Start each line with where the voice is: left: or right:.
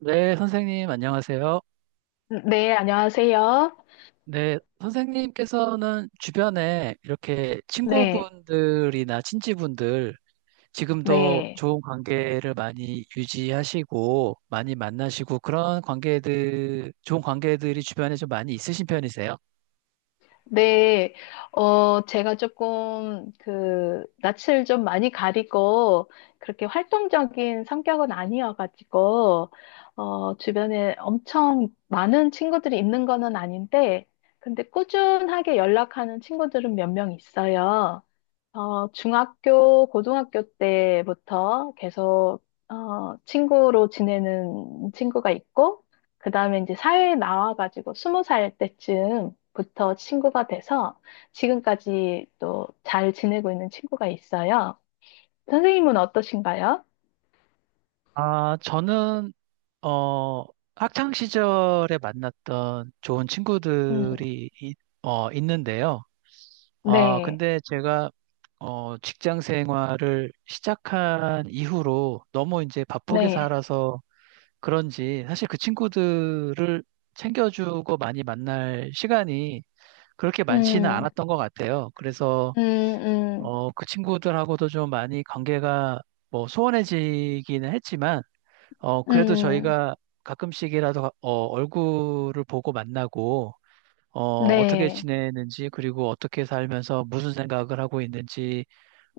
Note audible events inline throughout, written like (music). right: 네, 선생님, 안녕하세요.
left: 네, 안녕하세요.
right: 네, 선생님께서는 주변에 이렇게
left: 네,
right: 친구분들이나 친지분들, 지금도
left: 네,
right: 좋은 관계를 많이 유지하시고, 많이 만나시고, 그런 관계들, 좋은 관계들이 주변에 좀 많이 있으신 편이세요?
left: 네. 제가 조금 그 낯을 좀 많이 가리고 그렇게 활동적인 성격은 아니어가지고 주변에 엄청 많은 친구들이 있는 거는 아닌데, 근데 꾸준하게 연락하는 친구들은 몇 명 있어요. 중학교, 고등학교 때부터 계속, 친구로 지내는 친구가 있고, 그 다음에 이제 사회에 나와가지고 스무 살 때쯤부터 친구가 돼서 지금까지 또 잘 지내고 있는 친구가 있어요. 선생님은 어떠신가요?
right: 아, 저는, 어, 학창 시절에 만났던 좋은
left: 음,
right: 친구들이, 있는데요. 아,
left: 네,
right: 근데 제가 직장 생활을 시작한 이후로 너무 이제 바쁘게
left: 네,
right: 살아서 그런지 사실 그 친구들을 챙겨주고 많이 만날 시간이 그렇게 많지는
left: 음,
right: 않았던 것 같아요. 그래서
left: 음, 음,
right: 그 친구들하고도 좀 많이 관계가 뭐 소원해지기는 했지만 그래도
left: 음,
right: 저희가 가끔씩이라도 얼굴을 보고 만나고 어, 어떻게
left: 네,
right: 지내는지 그리고 어떻게 살면서 무슨 생각을 하고 있는지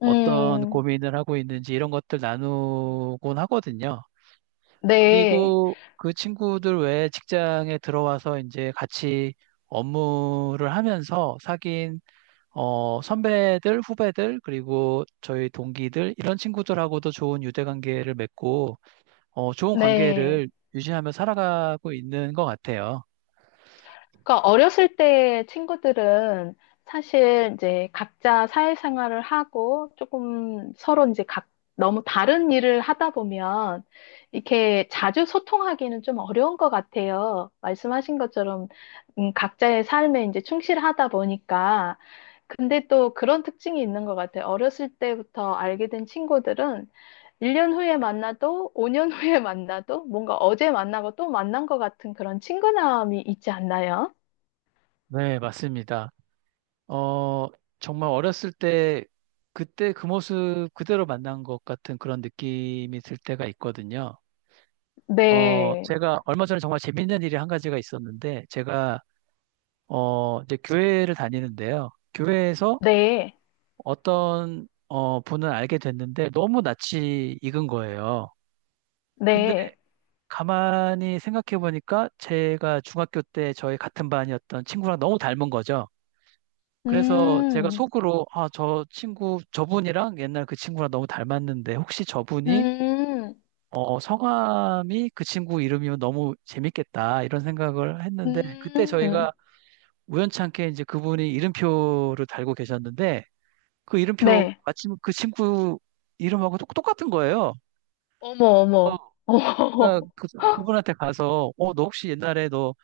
right: 어떤
left: 음,
right: 고민을 하고 있는지 이런 것들 나누곤 하거든요.
left: 네,
right: 그리고 그 친구들 외에 직장에 들어와서 이제 같이 업무를 하면서 사귄 선배들, 후배들, 그리고 저희 동기들 이런 친구들하고도 좋은 유대 관계를 맺고 좋은
left: 네.
right: 관계를 유지하며 살아가고 있는 것 같아요.
left: 그러니까 어렸을 때 친구들은 사실 이제 각자 사회생활을 하고 조금 서로 이제 각 너무 다른 일을 하다 보면 이렇게 자주 소통하기는 좀 어려운 것 같아요. 말씀하신 것처럼 각자의 삶에 이제 충실하다 보니까. 근데 또 그런 특징이 있는 것 같아요. 어렸을 때부터 알게 된 친구들은 1년 후에 만나도 5년 (laughs) 후에 만나도 뭔가 어제 만나고 또 만난 것 같은 그런 친근함이 있지 않나요?
right: 네, 맞습니다. 어, 정말 어렸을 때 그때 그 모습 그대로 만난 것 같은 그런 느낌이 들 때가 있거든요.
left: 네,
right: 제가 얼마 전에 정말 재밌는 일이 한 가지가 있었는데 제가 이제 교회를 다니는데요. 교회에서
left: 네,
right: 어떤 분을 알게 됐는데 너무 낯이 익은 거예요. 근데
left: 네.
right: 가만히 생각해 보니까 제가 중학교 때 저희 같은 반이었던 친구랑 너무 닮은 거죠. 그래서 제가
left: 음,
right: 속으로 아, 저 친구, 저분이랑 옛날 그 친구랑 너무 닮았는데 혹시 저분이
left: 음,
right: 성함이 그 친구 이름이면 너무 재밌겠다 이런 생각을 했는데 그때
left: 음.
right: 저희가 우연찮게 이제 그분이 이름표를 달고 계셨는데 그 이름표
left: 네.
right: 마침 그 친구 이름하고 똑같은 거예요.
left: 어머,
right: 어,
left: 어머, 어머,
right: 제가
left: (laughs)
right: 그, 그분한테 가서 너 혹시 옛날에 너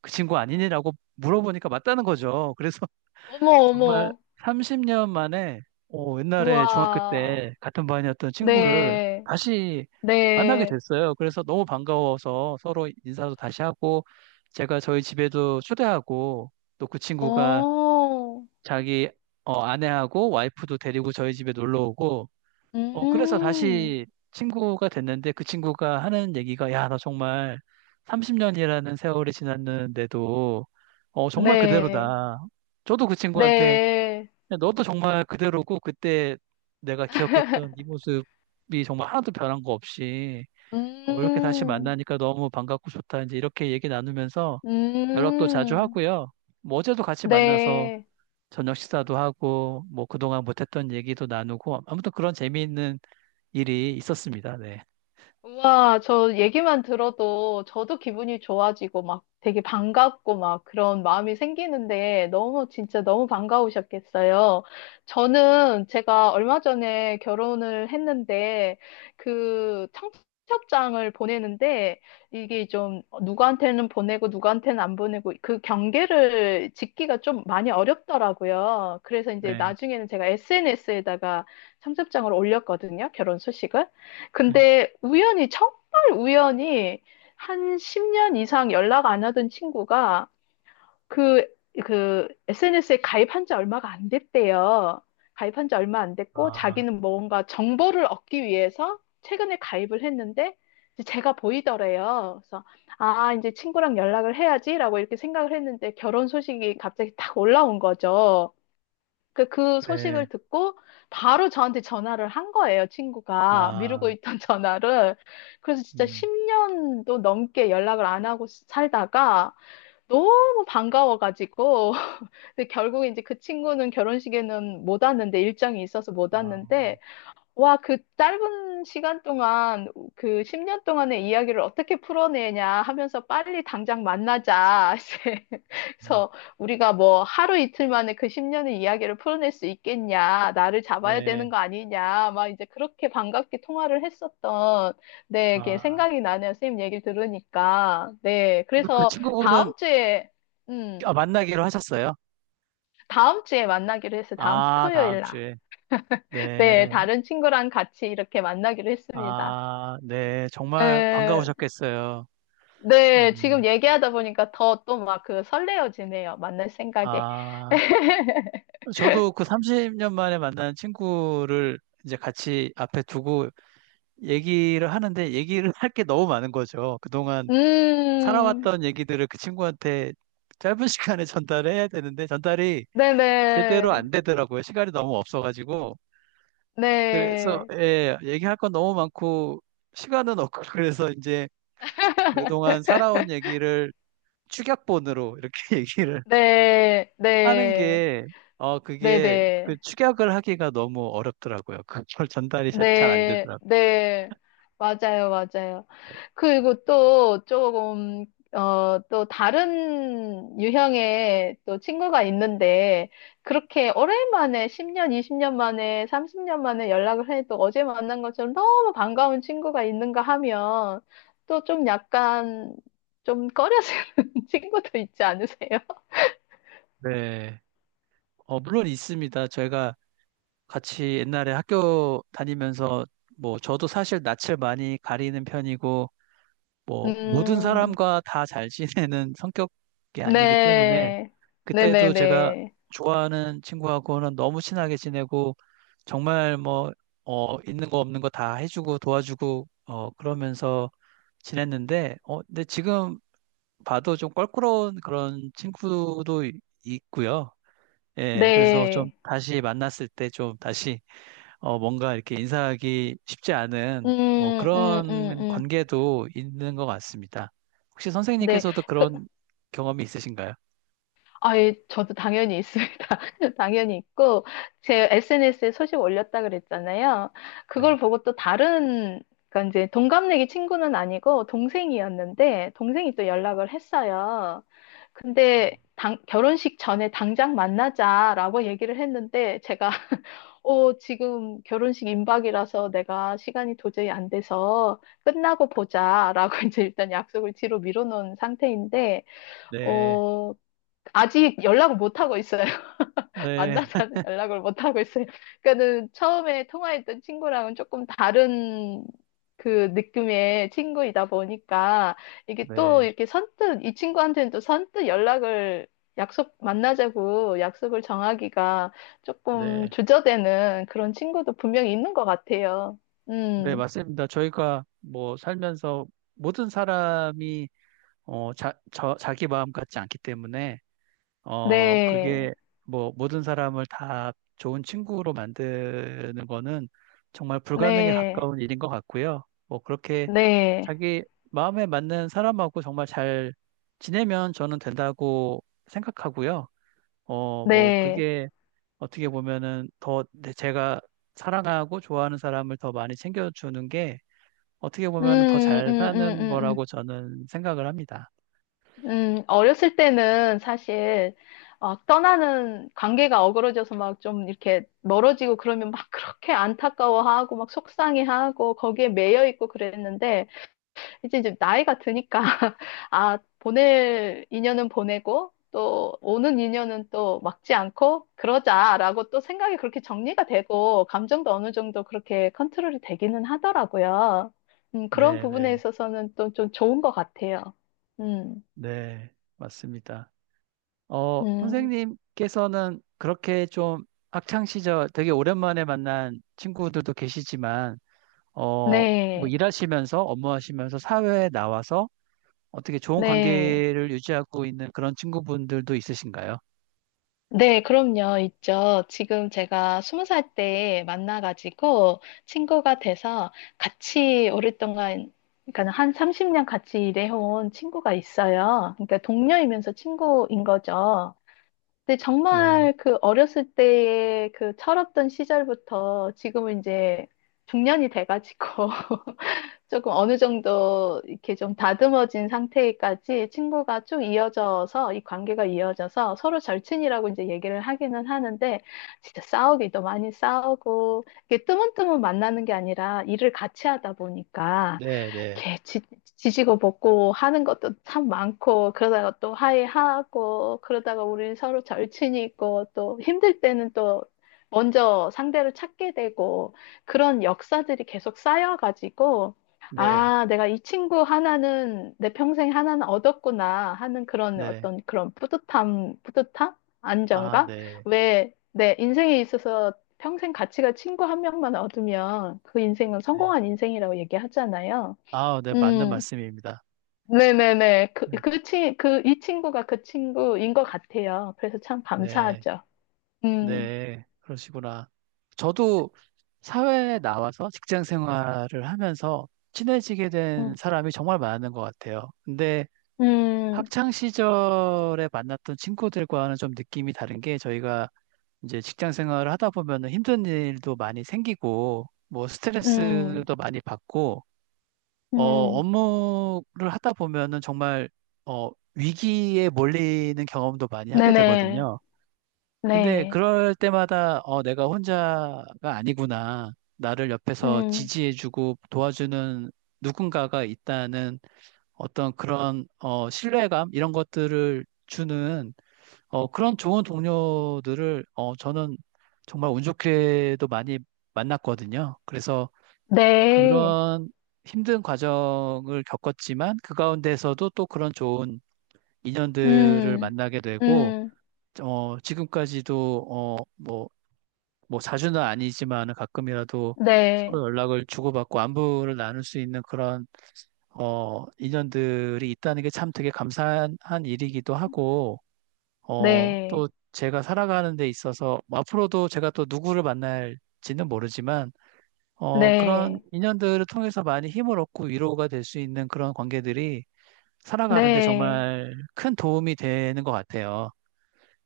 right: 그 친구 아니니라고 물어보니까 맞다는 거죠. 그래서
left: 어머,
right: 정말
left: 어머.
right: 30년 만에 옛날에 중학교
left: 우와.
right: 때 같은 반이었던 친구를
left: 네,
right: 다시 만나게
left: 네.
right: 됐어요. 그래서 너무 반가워서 서로 인사도 다시 하고 제가 저희 집에도 초대하고 또 그 친구가
left: 오.
right: 자기 아내하고 와이프도 데리고 저희 집에 놀러 오고 그래서
left: 음,
right: 다시 친구가 됐는데 그 친구가 하는 얘기가 야, 나 정말 30년이라는 세월이 지났는데도 정말
left: 네,
right: 그대로다. 저도 그 친구한테
left: 네.
right: 근데 너도 정말 그대로고 그때 내가 기억했던 네 모습이 정말 하나도 변한 거 없이 이렇게 다시
left: 음,
right: 만나니까 너무 반갑고 좋다. 이제 이렇게 얘기 나누면서 연락도 자주
left: 음,
right: 하고요. 뭐 어제도 같이 만나서
left: 네.
right: 저녁 식사도 하고 뭐 그동안 못했던 얘기도 나누고 아무튼 그런 재미있는 일이 있었습니다. 네.
left: 와, 저 얘기만 들어도 저도 기분이 좋아지고 막 되게 반갑고 막 그런 마음이 생기는데, 너무 진짜 너무 반가우셨겠어요. 저는 제가 얼마 전에 결혼을 했는데 그 청첩장을 보내는데 이게 좀 누구한테는 보내고 누구한테는 안 보내고 그 경계를 짓기가 좀 많이 어렵더라고요. 그래서 이제
right: 네.
left: 나중에는 제가 SNS에다가 청첩장을 올렸거든요. 결혼 소식을.
right: 네.
left: 근데 우연히, 정말 우연히 한 10년 이상 연락 안 하던 친구가 그, 그 SNS에 가입한 지 얼마가 안 됐대요. 가입한 지 얼마 안 됐고
right: 아,
left: 자기는 뭔가 정보를 얻기 위해서 최근에 가입을 했는데 이제 제가 보이더래요. 그래서 아, 이제 친구랑 연락을 해야지라고 이렇게 생각을 했는데 결혼 소식이 갑자기 딱 올라온 거죠. 그
right: 네.
left: 소식을 듣고 바로 저한테 전화를 한 거예요, 친구가. 미루고
right: 아,
left: 있던 (laughs) 전화를. 그래서 진짜
right: 음.
left: 10년도 넘게 연락을 안 하고 살다가 너무 반가워가지고. (laughs) 근데 결국에 이제 그 친구는 결혼식에는 못 왔는데, 일정이 있어서 못
right: 아,
left: 왔는데, 와, 그 짧은 시간 동안 그 10년 동안의 이야기를 어떻게 풀어내냐 하면서 빨리 당장 만나자. (laughs) 이제
right: 음.
left: 그래서 우리가 뭐 하루 이틀 만에 그 10년의 이야기를 풀어낼 수 있겠냐. 나를 잡아야
right: 네.
left: 되는 거 아니냐. 막 이제 그렇게 반갑게 통화를 했었던, 네, 이게
right: 아,
left: 생각이 나네요. 선생님 얘기를 들으니까. 네.
right: 그
left: 그래서
right: 친구분은
left: 다음 주에, 음,
right: 아, 만나기로 하셨어요?
left: 다음 주에 만나기로 했어요. 다음 주
right: 아, 다음
left: 토요일 날.
right: 주에.
left: (laughs)
right: 네.
left: 네, 다른 친구랑 같이 이렇게 만나기로 했습니다.
right: 아, 네. 정말
left: 에,
right: 반가우셨겠어요. 네.
left: 네, 지금 얘기하다 보니까 더 또 막 그 설레어지네요. 만날 생각에.
right: 아,
left: (laughs)
right: 저도 그 30년 만에 만난 친구를 이제 같이 앞에 두고 얘기를 하는데 얘기를 할 게 너무 많은 거죠. 그동안
left: 음,
right: 살아왔던 얘기들을 그 친구한테 짧은 (laughs) 시간에 전달해야 되는데 전달이 제대로
left: 네네,
right: 안 되더라고요. 시간이 너무 없어가지고. 그래서,
left: 네,
right: 예, 얘기할 건 너무 많고 시간은 없고 (laughs) 그래서 이제 그동안
left: (laughs)
right: 살아온 얘기를 축약본으로 이렇게 (laughs) 얘기를
left: 네,
right: 하는
left: 네,
right: 게, 그게 그
left: 네네.
right: 축약을 하기가 너무 어렵더라고요. (laughs) 그걸 전달이 잘 안
left: 네,
right: 되더라고요.
left: 네, 맞아요, 맞아요. 그리고 또 조금, 또 다른 유형의 또 친구가 있는데, 그렇게 오랜만에 10년, 20년 만에, 30년 만에 연락을 해도 어제 만난 것처럼 너무 반가운 친구가 있는가 하면, 또 좀 약간, 좀 꺼려지는 (laughs) 친구도 있지 않으세요?
right: 네. 물론 있습니다. 저희가 같이 옛날에 학교 다니면서 뭐 저도 사실 낯을 많이 가리는 편이고 뭐 모든
left: 음,
right: 사람과 다 잘 지내는 성격이 아니기 때문에
left: 네,
right: 그때도 제가
left: 네네네.
right: 좋아하는 친구하고는 너무 친하게 지내고 정말 뭐 있는 거 없는 거 다 해주고 도와주고 그러면서 지냈는데 근데 지금 봐도 좀 껄끄러운 그런 친구도 있고요. 예, 그래서 좀
left: 네.
right: 다시 만났을 때 좀 다시 뭔가 이렇게 인사하기 쉽지 않은 뭐
left: 음, 음, 음,
right: 그런
left: 음.
right: 관계도 있는 것 같습니다. 혹시
left: 네.
right: 선생님께서도
left: 그,
right: 그런 경험이 있으신가요?
left: 아, 예, 저도 당연히 있습니다. (laughs) 당연히 있고, 제 SNS에 소식 올렸다 그랬잖아요.
right: 네.
left: 그걸 보고 또 다른, 그러니까 이제 동갑내기 친구는 아니고 동생이었는데, 동생이 또 연락을 했어요. 근데 결혼식 전에 당장 만나자라고 얘기를 했는데, 제가 지금 결혼식 임박이라서 내가 시간이 도저히 안 돼서 끝나고 보자라고 (laughs) 이제 일단 약속을 뒤로 미뤄놓은 상태인데,
right: 네.
left: 어, 아직 연락을 못 하고 있어요.
right: 네.
left: 만나자는 (laughs) 연락을 못 하고 있어요. 그러니까는 처음에 통화했던 친구랑은 조금 다른 그 느낌의 친구이다 보니까 이게 또
right: 네,
left: 이렇게 선뜻 이 친구한테는 또 선뜻 연락을 약속 만나자고 약속을 정하기가 조금
right: 네,
left: 주저되는 그런 친구도 분명히 있는 것 같아요.
right: 네,
left: 음,
right: 맞습니다. 저희가 뭐 살면서 모든 사람이 자기 마음 같지 않기 때문에
left: 네,
right: 그게 뭐 모든 사람을 다 좋은 친구로 만드는 거는 정말 불가능에
left: 네,
right: 가까운 일인 것 같고요. 뭐 그렇게
left: 네,
right: 자기 마음에 맞는 사람하고 정말 잘 지내면 저는 된다고 생각하고요. 뭐
left: 네.
right: 그게 어떻게 보면은 제가 사랑하고 좋아하는 사람을 더 많이 챙겨주는 게 어떻게
left: 음,
right: 보면은 더
left: 음,
right: 잘
left: 음,
right: 사는
left: 음,
right: 거라고
left: 음.
right: 저는 생각을 합니다.
left: 어렸을 때는 사실 막 떠나는 관계가 어그러져서 막 좀 이렇게 멀어지고 그러면 막 (laughs) 그렇게 안타까워하고 막 속상해하고 거기에 매여 있고 그랬는데 이제 나이가 드니까 (laughs) 아, 보낼 인연은 보내고 또 오는 인연은 또 막지 않고 그러자라고 또 생각이 그렇게 정리가 되고 감정도 어느 정도 그렇게 컨트롤이 되기는 하더라고요. 그런
right: 네, 네,
left: 부분에 있어서는 또 좀 좋은 것 같아요. 음,
right: 네, 맞습니다.
left: 음.
right: 선생님께서는 그렇게 좀 학창 시절 되게 오랜만에 만난 친구들도 계시지만, 어, 뭐
left: 네,
right: 일하시면서 업무하시면서 사회에 나와서 어떻게 좋은
left: 네,
right: 관계를 유지하고 있는 그런 친구분들도 있으신가요?
left: 네, 그럼요, 있죠. 지금 제가 스무 살 때 만나가지고 친구가 돼서 같이 오랫동안, 그러니까 한 30년 같이 일해온 친구가 있어요. 그러니까 동료이면서 친구인 거죠. 근데
right: 네,
left: 정말 그 어렸을 때의 그 철없던 시절부터 지금은 이제 중년이 돼가지고 조금 어느 정도 이렇게 좀 다듬어진 상태까지 친구가 쭉 이어져서 이 관계가 이어져서 서로 절친이라고 이제 얘기를 하기는 하는데 진짜 싸우기도 많이 싸우고 이게 뜨문뜨문 만나는 게 아니라 일을 같이 하다 보니까
right: 네, 네,
left: 이렇게 지지고 볶고 하는 것도 참 많고 그러다가 또 화해하고 그러다가 우리 서로 절친이고 또 힘들 때는 또 먼저 상대를 찾게 되고 그런 역사들이 계속 쌓여가지고
right: 네,
left: 아, 내가 이 친구 하나는 내 평생 하나는 얻었구나 하는 그런
right: 네.
left: 어떤 그런 뿌듯함, 뿌듯함?
right: 아,
left: 안정감?
right: 네.
left: 왜 내 인생에 있어서 평생 가치가 친구 한 명만 얻으면 그 인생은
right: 네.
left: 성공한 인생이라고 얘기하잖아요.
right: 아, 네, 맞는
left: 음,
right: 말씀입니다.
left: 네네네. 그,
right: 음,
left: 그 친, 그, 이 친구가 그 친구인 것 같아요. 그래서 참
right: 네,
left: 감사하죠. 음,
right: 네, 그러시구나. 저도 사회에 나와서 직장 생활을 하면서 친해지게
left: 음,
right: 된 사람이 정말 많은 것 같아요. 근데
left: 음,
right: 학창 시절에 만났던 친구들과는 좀 느낌이 다른 게 저희가 이제 직장 생활을 하다 보면 힘든 일도 많이 생기고 뭐
left: 음,
right: 스트레스도 많이 받고
left: 음.
right: 업무를 하다 보면은 정말 위기에 몰리는 경험도 많이 하게
left: 네네.
right: 되거든요. 근데
left: 네.
right: 그럴 때마다 내가 혼자가 아니구나. 나를 옆에서
left: 음,
right: 지지해주고 도와주는 누군가가 있다는 어떤 그런 신뢰감 이런 것들을 주는 그런 좋은 동료들을 저는 정말 운 좋게도 많이 만났거든요. 그래서
left: 네.
right: 그런 힘든 과정을 겪었지만 그 가운데서도 또 그런 좋은 인연들을
left: 음,
right: 만나게 되고
left: 음,
right: 지금까지도 뭐 자주는 아니지만 가끔이라도
left: 네,
right: 서로 연락을 주고받고 안부를 나눌 수 있는 그런 인연들이 있다는 게 참 되게 감사한 일이기도 하고
left: 네,
right: 또 제가 살아가는 데 있어서 뭐 앞으로도 제가 또 누구를 만날지는 모르지만 그런
left: 네,
right: 인연들을 통해서 많이 힘을 얻고 위로가 될 수 있는 그런 관계들이 살아가는데
left: 네,
right: 정말 큰 도움이 되는 것 같아요.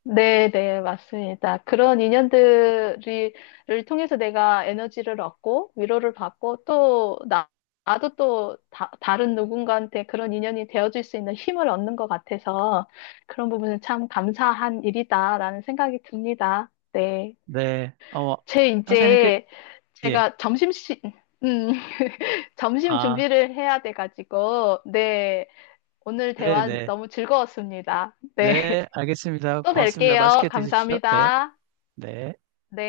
left: 네, 네, 맞습니다. 그런 인연들을 통해서 내가 에너지를 얻고 위로를 받고 또 나도 또 다른 누군가한테 그런 인연이 되어줄 수 있는 힘을 얻는 것 같아서 그런 부분은 참 감사한 일이다라는 생각이 듭니다. 네.
right: 네,
left: 제
right: 선생님께,
left: 이제
right: 예.
left: 제가 점심시 음 (laughs) 점심
right: 아,
left: 준비를 해야 돼가지고. 네, 오늘 대화
right: 네네.
left: 너무 즐거웠습니다.
right: 네,
left: 네.
right: 네,
left: (laughs)
right: 알겠습니다.
left: 또
right: 고맙습니다.
left: 뵐게요.
right: 맛있게 드십시오. 네,
left: 감사합니다.
right: 네.
left: 네.